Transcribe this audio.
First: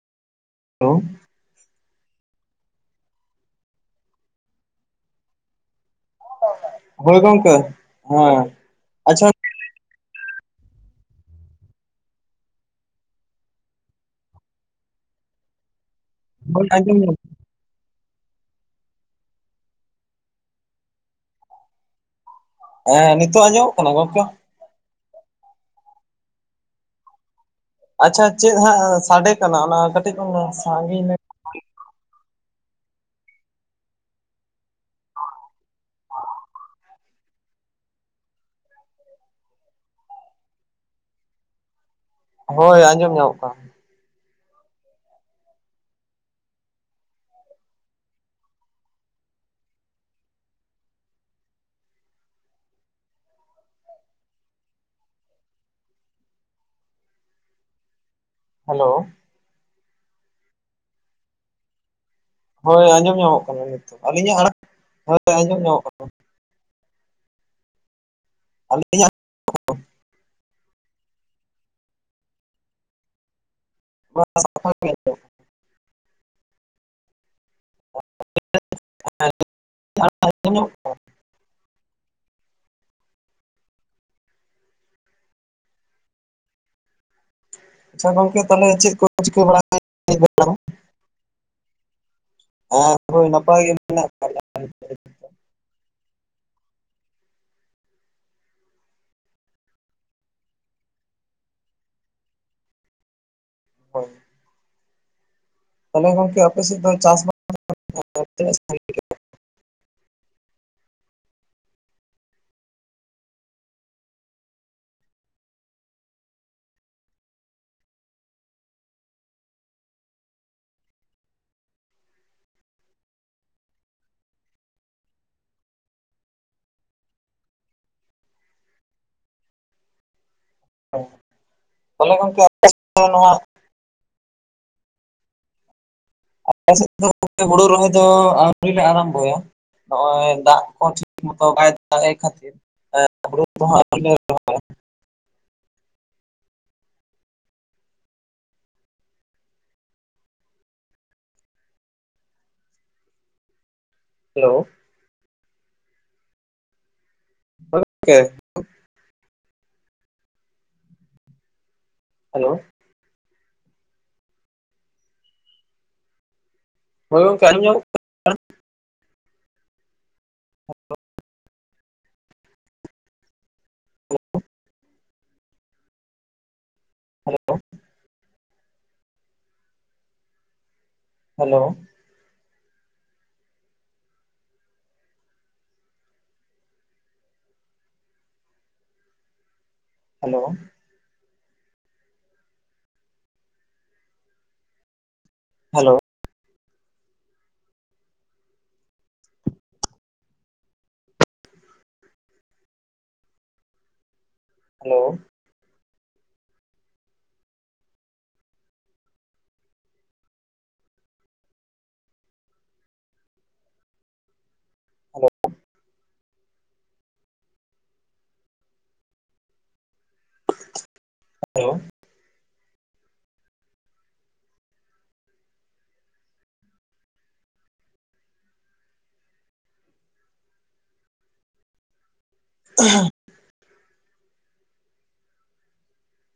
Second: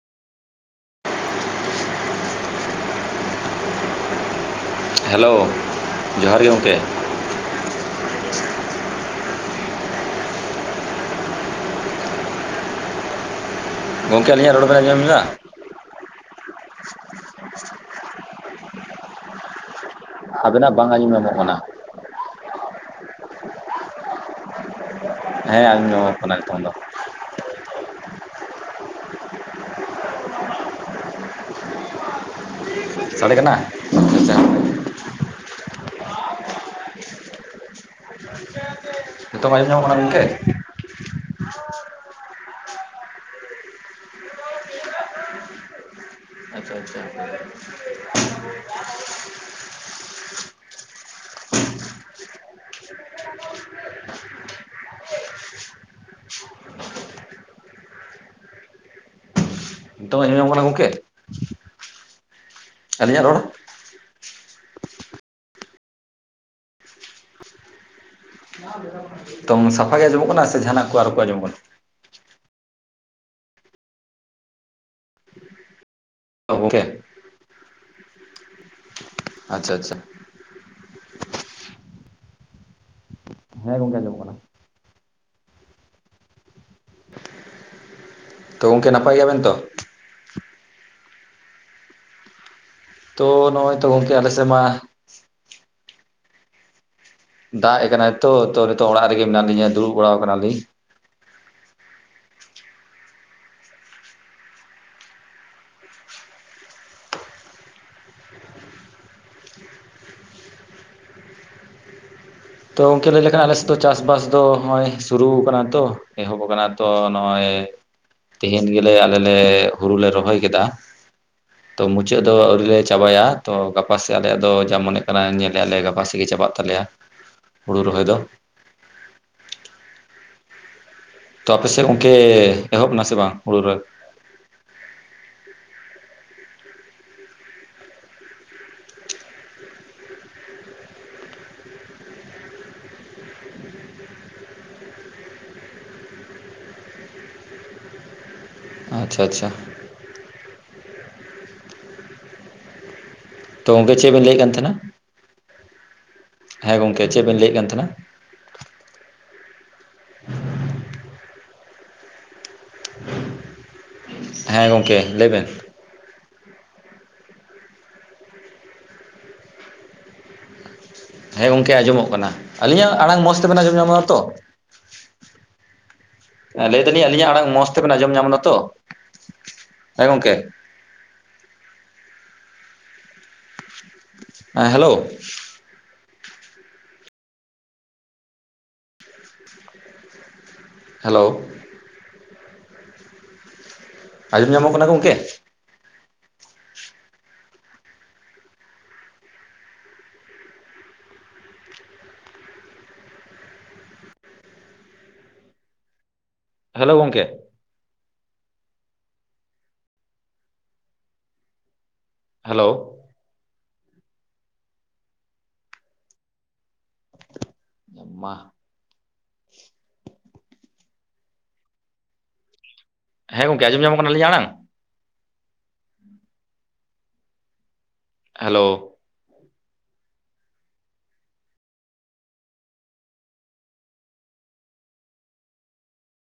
Hello hello ᱡᱚᱦᱟᱨ ᱜᱮ ᱜᱚᱝᱠᱮ᱾ ᱦᱚᱭ ᱜᱚᱝᱠᱮ ᱦᱮᱸ ᱟᱪᱪᱷᱟ ᱜᱚᱢᱠᱮ ᱟᱹᱞᱤᱧᱟᱜ ᱨᱚᱲ ᱵᱮᱱ ᱟᱡᱚᱢᱮᱫᱟ? ᱚ [unintelligible] [unintelligible] ᱟᱵᱮᱱᱟᱜ ᱵᱟᱝ ᱟᱸᱡᱚᱢ ᱧᱟᱢᱚᱜ ᱠᱟᱱᱟ ᱦᱮᱸ ᱱᱤᱛᱚᱜ ᱟᱸᱡᱚᱢᱚᱜ ᱠᱟᱱᱟ ᱜᱚᱝᱠᱮ? ᱦᱮᱸ ᱟᱸᱡᱚᱢᱟ ᱠᱟᱱᱟ ᱱᱤᱛᱚᱝ ᱫᱚ᱾ ᱟᱪᱪᱷᱟ ᱪᱮᱫ ᱦᱟᱸᱜ ᱥᱟᱰᱮ ᱠᱟᱱᱟ ᱚᱱᱟ ᱠᱟᱹᱴᱤᱡ ᱵᱚᱱ ᱥᱟᱸᱜᱤᱧ ᱥᱟᱲᱮ ᱠᱟᱱᱟ [unintelligible] ᱱᱤᱛᱚᱜ ᱟᱸᱡᱚᱢᱚᱜ ᱧᱟᱢᱚᱜ ᱠᱟᱱᱟ ᱜᱚᱢᱠᱮ? ᱦᱳᱭ ᱟᱸᱡᱚᱢ ᱧᱟᱢᱚᱜ ᱠᱟᱱᱟ᱾ [unintelligible] ᱦᱮᱞᱳ ᱱᱤᱛᱚ ᱢᱮᱧᱚᱢᱚᱜ ᱠᱟᱱᱟ ᱜᱚᱝᱠᱮ ᱦᱳᱭ ᱟᱸᱡᱚᱢ ᱟᱹᱞᱤᱧᱟᱜ ᱨᱚᱲ ᱧᱟᱢᱚᱜ ᱠᱟᱱᱟ ᱱᱤᱛᱚᱜ ᱟᱹᱞᱤᱧᱟᱜ ᱟᱲᱟᱝ ᱦᱳᱭ ᱟᱸᱡᱚᱢ ᱧᱟᱢᱚᱜ ᱠᱟᱱᱟ᱾ ᱟ [unintelligible] ᱱᱤᱛᱚᱝ ᱥᱟᱯᱷᱟ ᱜᱮ ᱟᱸᱡᱚᱢᱚᱜ ᱠᱟᱱᱟ ᱥᱮ ᱡᱟᱦᱟᱱᱟᱜ ᱠᱚ ᱟᱨᱚ ᱠᱚ ᱟᱸᱡᱚᱜ ᱠᱟᱱᱟ? ᱥᱟᱯᱷᱟ ᱜᱮ ᱟᱡᱚᱢᱚᱜ ᱠᱟᱱᱟ᱾ ᱜᱚᱢᱠᱮ [unintelligible] ᱟᱪᱪᱷᱟ ᱟᱪᱪᱷᱟ [unintelligible] ᱦᱮᱸ ᱜᱚᱝᱠᱮ ᱟᱸᱚᱢᱚᱜ ᱠᱟᱱᱟ᱾ ᱟᱪᱪᱷᱟ ᱜᱚᱝᱠᱮ ᱛᱟᱦᱚᱞᱮ ᱛᱚ ᱜᱚᱝᱠᱮ ᱪᱮᱫ ᱠᱚ ᱱᱟᱯᱟᱭ ᱜᱮᱭᱟᱵᱮᱱ ᱪᱤᱠᱟᱹ ᱛᱚ ᱵᱟᱲᱟᱭᱟ ᱟᱨ [unintelligible] ᱦᱳᱭ ᱛᱚ ᱱᱟᱯᱟᱭ ᱜᱮ ᱱᱚᱜᱼᱚᱭ ᱛᱚ ᱢᱮᱱᱟᱜ [inaudible] ᱜᱚᱝᱠᱮ ᱟᱞᱮ ᱥᱮᱫ ᱢᱟ ᱫᱟᱜ ᱮ ᱠᱟᱱᱟᱭ ᱛᱳ ᱛᱳ ᱱᱤᱛᱚᱜ ᱚᱲᱟᱜ ᱨᱮᱜᱮ ᱢᱮᱱᱟᱜ ᱞᱤᱧᱟ ᱫᱩᱲᱩᱵ ᱵᱟᱲᱟᱣ ᱠᱟᱱᱟᱞᱤᱧ᱾ ᱦᱳᱭ ᱟᱫᱚ ᱜᱚᱝᱠᱮ ᱟᱯᱮ ᱥᱮᱫ ᱫᱚ ᱪᱟᱥ [unintelligible] ᱛᱤᱱᱟᱹᱜ ᱥᱟᱸᱜᱤᱧ ᱠᱮᱜᱼᱟ ᱛᱚ ᱚᱝᱠᱮ ᱞᱟᱹᱭ ᱞᱮᱠᱷᱟᱱ ᱟᱞᱮᱥᱮᱫ ᱫᱚ ᱪᱟᱥᱵᱟᱥ ᱫᱚ ᱱᱚᱜᱼᱚᱭ ᱥᱩᱨᱩ ᱠᱟᱱᱟ ᱛᱚ ᱮᱦᱚᱵ ᱠᱟᱱᱟ ᱛᱚ ᱱᱚᱜᱼᱚᱭ ᱛᱮᱦᱮᱧ ᱜᱮᱞᱮ ᱟᱞᱮ ᱞᱮ ᱦᱩᱨᱩ ᱞᱮ ᱨᱚᱦᱚᱭ ᱠᱮᱫᱟ᱾ [unintelligible] ᱛᱚ ᱢᱩᱪᱟᱹᱫ ᱫᱚ ᱟᱹᱣᱨᱤ ᱞᱮ ᱪᱟᱵᱟᱭᱟ ᱛᱚ ᱜᱟᱯᱟᱥᱮᱜ ᱟᱞᱮᱭᱟᱜ ᱫᱚ ᱡᱟ ᱢᱚᱱᱮᱜ ᱠᱟᱱᱟ ᱧᱮᱞᱮᱜᱼᱟᱞᱮ ᱜᱟᱯᱟ ᱥᱮᱜ ᱜᱮ ᱪᱟᱵᱟᱜ ᱛᱟᱞᱮᱭᱟ᱾ ᱦᱩᱲᱩ ᱨᱚᱦᱚᱭ ᱫᱚ᱾ [unintelligible] ᱛᱚ ᱟᱯᱮᱥᱮᱫ ᱜᱚᱱᱠᱮ ᱛᱟᱦᱚᱞᱮ ᱜᱚᱝᱠᱮ ᱟᱯᱮ ᱥᱮᱫ ᱮᱦᱚᱵ ᱫᱚ ᱮᱱᱟ ᱥᱮ ᱱᱚᱣᱟ ᱵᱟᱝ ᱦᱩᱲᱩ ᱨᱚᱦᱚᱭ? ᱟᱯᱮ ᱥᱮᱫ ᱦᱩᱲᱩ ᱨᱚᱦᱚᱭ ᱫᱚ ᱟᱹᱣᱨᱤᱤᱞ ᱞᱮ ᱟᱨᱟᱢᱵᱚᱭᱟ᱾ ᱱᱚᱜᱼᱚᱭ ᱫᱟᱜ ᱠᱚ ᱴᱷᱤᱠ ᱢᱚᱛᱚ ᱵᱟᱭ ᱫᱟᱜᱮᱜ ᱠᱷᱟᱛᱤᱨ ᱦᱩᱲᱩ ᱠᱚᱦᱚᱸ᱾ [unintelligible] ᱟᱪᱪᱷᱟ ᱟᱪᱪᱷᱟ ᱛᱚ ᱜᱚᱝᱠᱮ ᱪᱮᱜ ᱵᱤᱱ ᱞᱟᱹᱭᱮᱜ ᱦᱮᱞᱳ ᱠᱟᱱ ᱛᱟᱦᱮᱸᱱᱟ ᱦᱮᱸ ᱜᱚᱝᱠᱮ ᱪᱮᱜ ᱵᱤᱱ ᱞᱟᱹᱭᱮᱜ ᱠᱟᱱ ᱦᱳᱭ ᱛᱟᱦᱮᱸᱱᱟ? ᱜᱚᱝᱠᱮ ᱦᱮᱞᱳ ᱦᱮᱸ ᱜᱚᱝᱠᱮ ᱞᱟᱹᱭ ᱵᱮᱱ ᱦᱳᱭ ᱜᱚᱝᱠᱮ ᱟᱸᱡᱚᱢ [unintelligible] ᱦᱮᱸ ᱜᱚᱝᱠᱮ ᱟᱸᱡᱚᱢᱚᱜ ᱠᱟᱱᱟ ᱟᱹᱞᱤᱧᱟᱜ ᱟᱲᱟᱝ ᱢᱚᱸᱡᱽ ᱛᱮᱵᱮᱱ ᱟᱸᱡᱚᱢ ᱧᱟᱢᱚᱜᱼᱟ ᱛᱚ᱾ ᱞᱟᱹᱭ ᱮᱫᱟᱞᱤᱧ ᱟᱹᱞᱤᱧᱟᱜ ᱟᱲᱟᱝ ᱧᱟᱢᱚᱜ ᱢᱚᱸᱡᱽ ᱛᱮᱵᱮᱱ ᱟᱸᱡᱚᱢ ᱧᱟᱢᱱᱟᱛᱚ ᱦᱮᱸ ᱜᱚᱝᱠᱮ? ᱦᱮᱞᱳ ᱦᱮᱸ ᱦᱮᱞᱳ ᱦᱮᱞᱳ ᱦᱮᱞᱳ ᱟᱸᱡᱚᱢ ᱧᱟᱢᱚᱜ ᱠᱟᱱᱟ ᱜᱚᱝᱠᱮ? ᱦᱮᱞᱳ ᱦᱮᱞᱳ ᱦᱮᱞᱳ ᱜᱚᱝᱠᱮ [unintelligible] [unintelligible] ᱦᱮᱞᱳ ᱦᱮᱞᱳ ᱟᱭᱟ ᱢᱟᱦ ᱦᱮᱞᱳ [unintelligible] ᱦᱮᱸ ᱜᱚᱝᱠᱮ ᱟᱸᱡᱚᱢ ᱧᱟᱢᱚᱜ ᱠᱟᱱᱟ ᱟᱞᱤᱧᱟᱜ ᱟᱲᱟᱝ ᱦᱮᱞᱳ [unintelligible]